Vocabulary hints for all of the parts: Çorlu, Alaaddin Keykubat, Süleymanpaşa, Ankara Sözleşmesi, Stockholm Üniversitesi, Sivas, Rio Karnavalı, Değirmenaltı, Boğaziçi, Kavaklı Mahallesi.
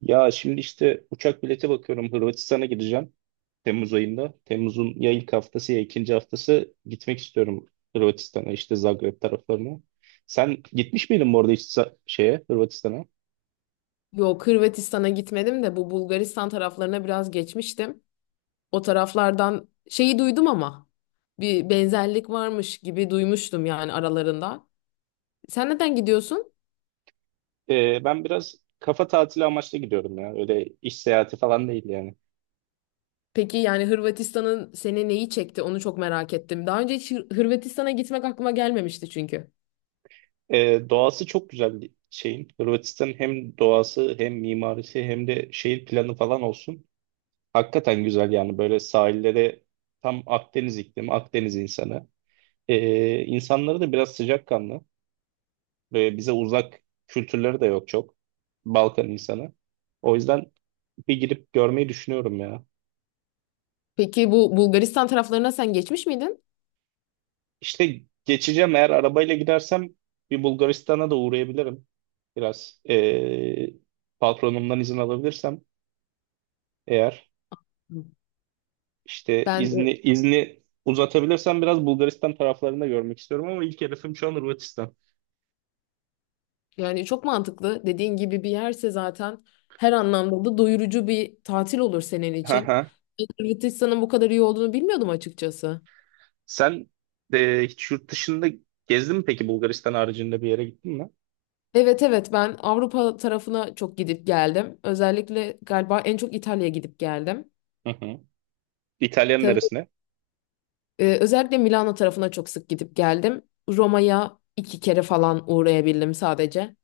Ya şimdi işte uçak bileti bakıyorum. Hırvatistan'a gideceğim. Temmuz ayında. Temmuz'un ya ilk haftası ya ikinci haftası gitmek istiyorum Hırvatistan'a işte Zagreb taraflarına. Sen gitmiş miydin bu arada hiç sa- şeye Hırvatistan'a? Yok, Hırvatistan'a gitmedim de bu Bulgaristan taraflarına biraz geçmiştim. O taraflardan şeyi duydum ama bir benzerlik varmış gibi duymuştum yani aralarında. Sen neden gidiyorsun? Ben biraz kafa tatili amaçlı gidiyorum ya. Öyle iş seyahati falan değil yani. Peki yani Hırvatistan'ın seni neyi çekti? Onu çok merak ettim. Daha önce hiç Hırvatistan'a gitmek aklıma gelmemişti çünkü. Doğası çok güzel bir şeyin. Hırvatistan'ın hem doğası hem mimarisi hem de şehir planı falan olsun. Hakikaten güzel yani böyle sahilleri tam Akdeniz iklimi, Akdeniz insanı. İnsanları da biraz sıcakkanlı ve bize uzak kültürleri de yok çok. Balkan insanı. O yüzden bir girip görmeyi düşünüyorum ya. Peki bu Bulgaristan taraflarına sen geçmiş miydin? İşte geçeceğim eğer arabayla gidersem bir Bulgaristan'a da uğrayabilirim. Biraz patronumdan izin alabilirsem eğer Hı. işte Ben. izni uzatabilirsem biraz Bulgaristan taraflarında görmek istiyorum ama ilk hedefim şu an Hırvatistan. Yani çok mantıklı. Dediğin gibi bir yerse zaten her anlamda da doyurucu bir tatil olur senin Hı için. hı. Hırvatistan'ın bu kadar iyi olduğunu bilmiyordum açıkçası. Sen hiç yurt dışında gezdin mi peki Bulgaristan haricinde bir yere gittin mi? Evet, evet, ben Avrupa tarafına çok gidip geldim. Özellikle galiba en çok İtalya'ya gidip geldim. Hı hı. İtalya'nın Tabii, neresine? Özellikle Milano tarafına çok sık gidip geldim. Roma'ya iki kere falan uğrayabildim sadece.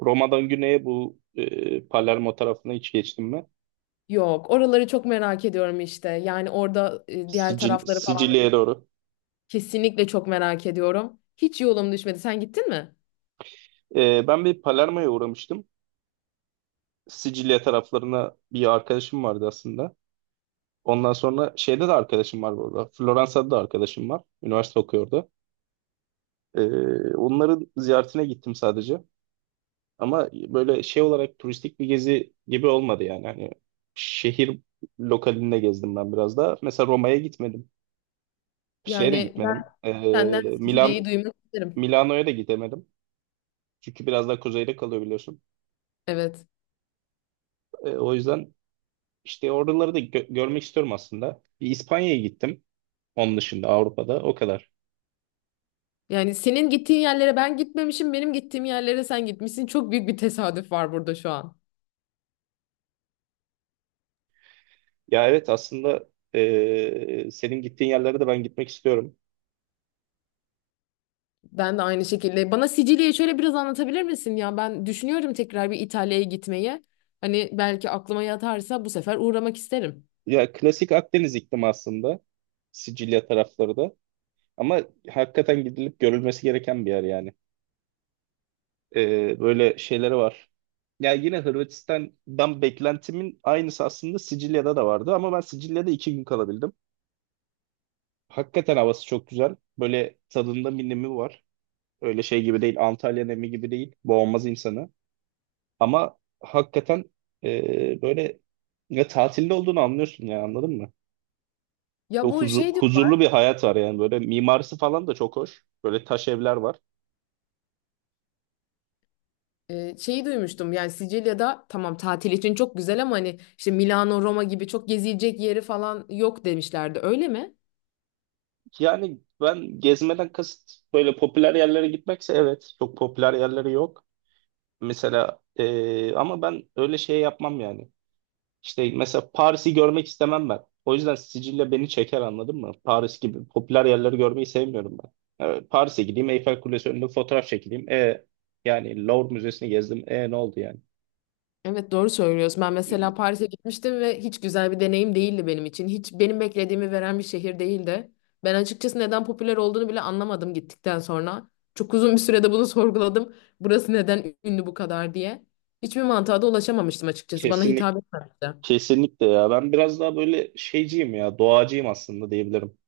Roma'dan güneye bu Palermo tarafına hiç geçtim mi? Yok, oraları çok merak ediyorum işte. Yani orada diğer tarafları falan Sicilya'ya doğru. kesinlikle çok merak ediyorum. Hiç yolum düşmedi. Sen gittin mi? Ben bir Palermo'ya uğramıştım. Sicilya taraflarına bir arkadaşım vardı aslında. Ondan sonra şeyde de arkadaşım var burada. Floransa'da da arkadaşım var. Üniversite okuyordu. E, onların ziyaretine gittim sadece. Ama böyle şey olarak turistik bir gezi gibi olmadı yani. Hani şehir lokalinde gezdim ben biraz da. Mesela Roma'ya gitmedim. Şeye de Yani ben gitmedim. Senden Sicilya'yı Milan duymak isterim. Milano'ya da gidemedim. Çünkü biraz daha kuzeyde kalıyor biliyorsun. Evet. O yüzden işte oraları da görmek istiyorum aslında. Bir İspanya'ya gittim. Onun dışında Avrupa'da o kadar. Yani senin gittiğin yerlere ben gitmemişim, benim gittiğim yerlere sen gitmişsin. Çok büyük bir tesadüf var burada şu an. Ya evet aslında senin gittiğin yerlere de ben gitmek istiyorum. Ben de aynı şekilde. Bana Sicilya'yı şöyle biraz anlatabilir misin ya? Ben düşünüyorum tekrar bir İtalya'ya gitmeyi. Hani belki aklıma yatarsa bu sefer uğramak isterim. Ya klasik Akdeniz iklimi aslında. Sicilya tarafları da. Ama hakikaten gidilip görülmesi gereken bir yer yani. Böyle şeyleri var. Ya yine Hırvatistan'dan beklentimin aynısı aslında Sicilya'da da vardı ama ben Sicilya'da iki gün kalabildim. Hakikaten havası çok güzel. Böyle tadında bir nemi var. Öyle şey gibi değil, Antalya nemi gibi değil. Boğmaz insanı. Ama hakikaten böyle ya tatilde olduğunu anlıyorsun ya anladın mı? Ya Böyle bu şey diyor. huzurlu bir hayat var yani böyle mimarisi falan da çok hoş. Böyle taş evler var. Şeyi duymuştum yani Sicilya'da tamam, tatil için çok güzel ama hani işte Milano, Roma gibi çok gezilecek yeri falan yok demişlerdi. Öyle mi? Yani ben gezmeden kasıt böyle popüler yerlere gitmekse evet çok popüler yerleri yok. Mesela ama ben öyle şey yapmam yani. İşte mesela Paris'i görmek istemem ben. O yüzden Sicilya beni çeker anladın mı? Paris gibi popüler yerleri görmeyi sevmiyorum ben. Paris'e gideyim Eyfel Kulesi önünde fotoğraf çekileyim. Yani Louvre Müzesi'ni gezdim. E ne oldu yani? Evet, doğru söylüyorsun. Ben mesela Paris'e gitmiştim ve hiç güzel bir deneyim değildi benim için. Hiç benim beklediğimi veren bir şehir değildi. Ben açıkçası neden popüler olduğunu bile anlamadım gittikten sonra. Çok uzun bir sürede bunu sorguladım. Burası neden ünlü bu kadar diye. Hiçbir mantığa da ulaşamamıştım açıkçası. Bana Kesinlikle. hitap etmemişti. Kesinlikle ya. Ben biraz daha böyle şeyciyim ya. Doğacıyım aslında diyebilirim.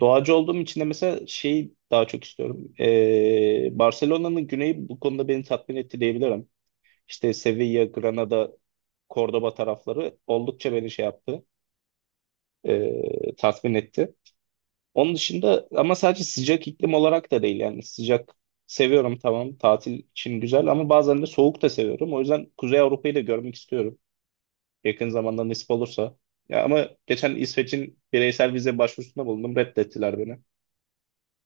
Doğacı olduğum için de mesela şeyi daha çok istiyorum. Barcelona'nın güneyi bu konuda beni tatmin etti diyebilirim. İşte Sevilla, Granada, Cordoba tarafları oldukça beni şey yaptı. Tatmin etti. Onun dışında ama sadece sıcak iklim olarak da değil yani sıcak seviyorum tamam tatil için güzel ama bazen de soğuk da seviyorum. O yüzden Kuzey Avrupa'yı da görmek istiyorum. Yakın zamanda nasip olursa. Ya ama geçen İsveç'in bireysel vize başvurusunda bulundum. Reddettiler beni.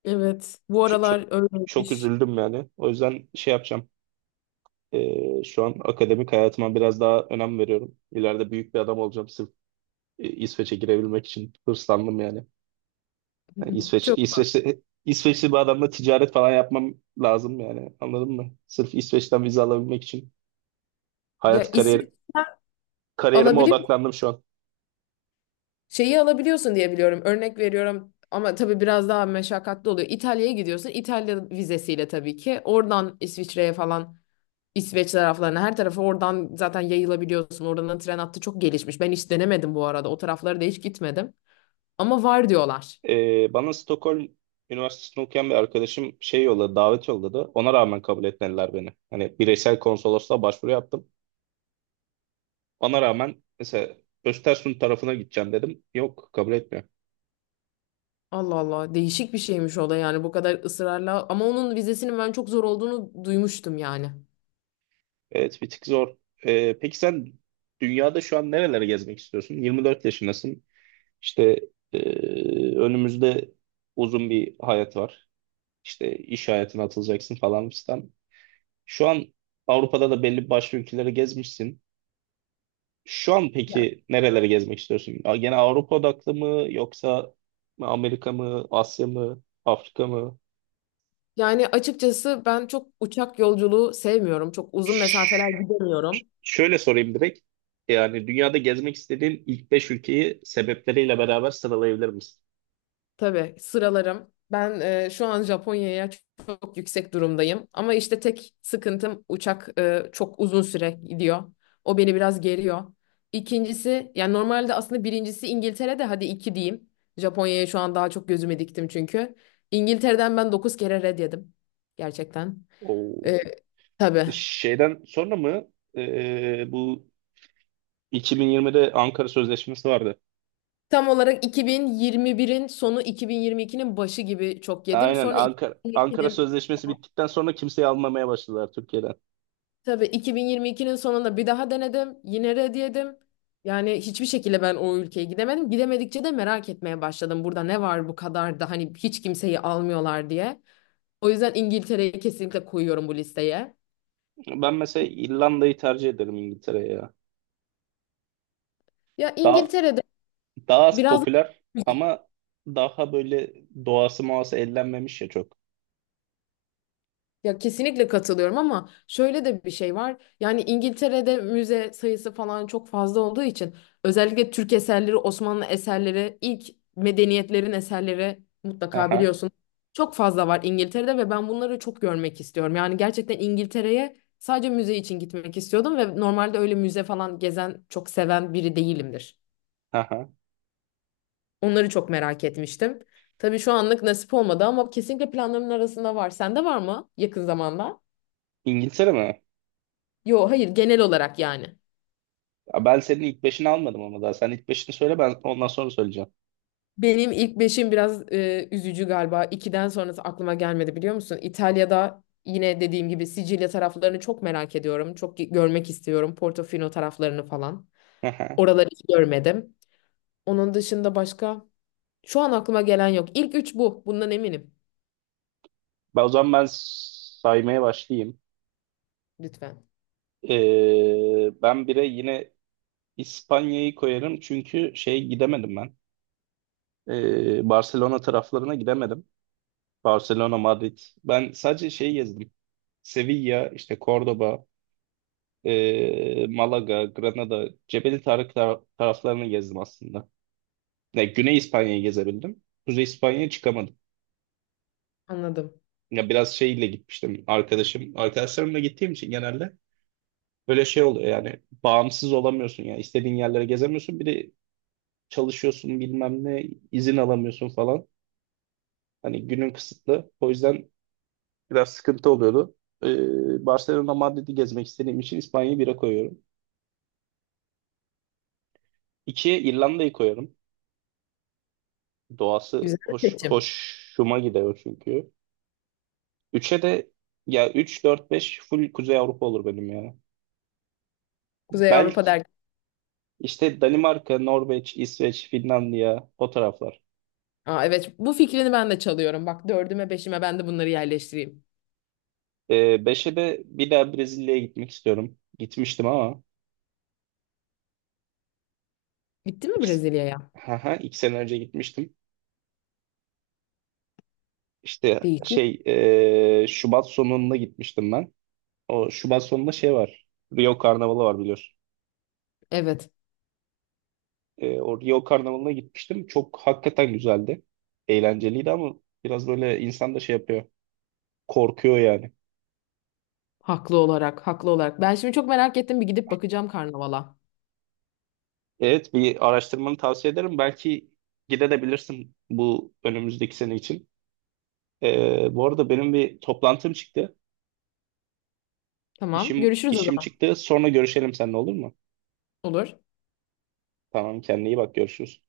Evet. Bu Çok, çok, aralar çok öyleymiş. üzüldüm yani. O yüzden şey yapacağım. Şu an akademik hayatıma biraz daha önem veriyorum. İleride büyük bir adam olacağım. Sırf İsveç'e girebilmek için hırslandım yani. Yani Çok İsveç'te İsveçli bir adamla ticaret falan yapmam lazım yani. Anladın mı? Sırf İsveç'ten vize alabilmek için ya, hayat İsveç kariyerime alabiliyor, odaklandım şu an. şeyi alabiliyorsun diye biliyorum. Örnek veriyorum ama tabii biraz daha meşakkatli oluyor. İtalya'ya gidiyorsun. İtalya vizesiyle tabii ki. Oradan İsviçre'ye falan, İsveç taraflarına, her tarafa oradan zaten yayılabiliyorsun. Oradan da tren hattı çok gelişmiş. Ben hiç denemedim bu arada. O taraflara da hiç gitmedim. Ama var diyorlar. Bana Stockholm Üniversitesi'nde okuyan bir arkadaşım şey yolladı, davet yolladı. Ona rağmen kabul etmediler beni. Hani bireysel konsolosluğa başvuru yaptım. Ona rağmen mesela Östersund tarafına gideceğim dedim. Yok, kabul etmiyor. Allah Allah, değişik bir şeymiş o da yani, bu kadar ısrarla, ama onun vizesinin ben çok zor olduğunu duymuştum yani. Evet, bir tık zor. Peki sen dünyada şu an nerelere gezmek istiyorsun? 24 yaşındasın. İşte ee, önümüzde uzun bir hayat var. İşte iş hayatına atılacaksın falan fistan. Şu an Avrupa'da da belli başka ülkeleri gezmişsin. Şu an peki nerelere gezmek istiyorsun? Gene Avrupa odaklı mı yoksa Amerika mı, Asya mı, Afrika mı? Yani açıkçası ben çok uçak yolculuğu sevmiyorum. Çok uzun mesafeler Ş- gidemiyorum. Şöyle sorayım direkt. Yani dünyada gezmek istediğin ilk 5 ülkeyi sebepleriyle beraber sıralayabilir misin? Tabii, sıralarım. Ben şu an Japonya'ya çok, çok yüksek durumdayım. Ama işte tek sıkıntım uçak, çok uzun süre gidiyor. O beni biraz geriyor. İkincisi yani, normalde aslında birincisi İngiltere'de, hadi iki diyeyim. Japonya'ya şu an daha çok gözüme diktim çünkü. İngiltere'den ben 9 kere red yedim. Gerçekten. O E, Tabii. şeyden sonra mı bu 2020'de Ankara Sözleşmesi vardı. Tam olarak 2021'in sonu, 2022'nin başı gibi çok yedim. Aynen Sonra Ankara 2022'nin Sözleşmesi bittikten sonra kimseyi almamaya başladılar Türkiye'den. Tabii, 2022'nin sonunda bir daha denedim. Yine red yedim. Yani hiçbir şekilde ben o ülkeye gidemedim. Gidemedikçe de merak etmeye başladım. Burada ne var bu kadar da, hani hiç kimseyi almıyorlar diye. O yüzden İngiltere'yi kesinlikle koyuyorum bu listeye. Ben mesela İrlanda'yı tercih ederim İngiltere'ye ya. Ya Daha İngiltere'de Daha az biraz popüler ama daha böyle doğası muası ellenmemiş ya çok. Ya kesinlikle katılıyorum ama şöyle de bir şey var. Yani İngiltere'de müze sayısı falan çok fazla olduğu için özellikle Türk eserleri, Osmanlı eserleri, ilk medeniyetlerin eserleri mutlaka Aha, biliyorsun. Çok fazla var İngiltere'de ve ben bunları çok görmek istiyorum. Yani gerçekten İngiltere'ye sadece müze için gitmek istiyordum ve normalde öyle müze falan gezen, çok seven biri değilimdir. aha. Onları çok merak etmiştim. Tabii şu anlık nasip olmadı ama kesinlikle planlarımın arasında var. Sende var mı yakın zamanda? İngiltere mi? Yo hayır, genel olarak yani. Ya ben senin ilk beşini almadım ama daha. Sen ilk beşini söyle ben ondan sonra söyleyeceğim. Benim ilk beşim biraz üzücü galiba. İkiden sonrası aklıma gelmedi biliyor musun? İtalya'da yine dediğim gibi Sicilya taraflarını çok merak ediyorum. Çok görmek istiyorum. Portofino taraflarını falan. Aha. Oraları hiç görmedim. Onun dışında başka şu an aklıma gelen yok. İlk üç bu. Bundan eminim. Ben o zaman saymaya başlayayım. Lütfen. Ben bire yine İspanya'yı koyarım çünkü şey gidemedim ben. Barcelona taraflarına gidemedim. Barcelona, Madrid. Ben sadece şey gezdim. Sevilla, işte Cordoba, Malaga, Granada, Cebeli Tarık taraflarını gezdim aslında. Ya, Güney İspanya'yı gezebildim. Kuzey İspanya'ya çıkamadım. Anladım. Ya biraz şeyle gitmiştim arkadaşım. Arkadaşlarımla gittiğim için genelde böyle şey oluyor yani bağımsız olamıyorsun ya. İstediğin yerlere gezemiyorsun. Bir de çalışıyorsun bilmem ne izin alamıyorsun falan. Hani günün kısıtlı. O yüzden biraz sıkıntı oluyordu. Barcelona, Madrid'i gezmek istediğim için İspanya'yı bire koyuyorum. İkiye İrlanda'yı koyuyorum. Güzel Doğası bir hoş, seçim. hoşuma gidiyor çünkü. Üçe de ya 3 4 5 full Kuzey Avrupa olur benim ya. Kuzey Avrupa Belki derken. işte Danimarka, Norveç, İsveç, Finlandiya o taraflar. Aa, evet, bu fikrini ben de çalıyorum. Bak, dördüme beşime ben de bunları yerleştireyim. Ee, 5'e de bir daha Brezilya'ya gitmek istiyorum. Gitmiştim ama Gitti mi iki, Brezilya'ya? İki sene önce gitmiştim. İşte Değişik. Şubat sonunda gitmiştim ben. O Şubat sonunda şey var. Rio Karnavalı var biliyorsun. Evet. O Rio Karnavalı'na gitmiştim. Çok hakikaten güzeldi. Eğlenceliydi ama biraz böyle insan da şey yapıyor. Korkuyor yani. Haklı olarak, haklı olarak. Ben şimdi çok merak ettim. Bir gidip bakacağım karnavala. Evet bir araştırmanı tavsiye ederim. Belki gidebilirsin bu önümüzdeki sene için. Bu arada benim bir toplantım çıktı. Tamam. Görüşürüz o İşim zaman. çıktı. Sonra görüşelim seninle olur mu? Olur. Tamam kendine iyi bak görüşürüz.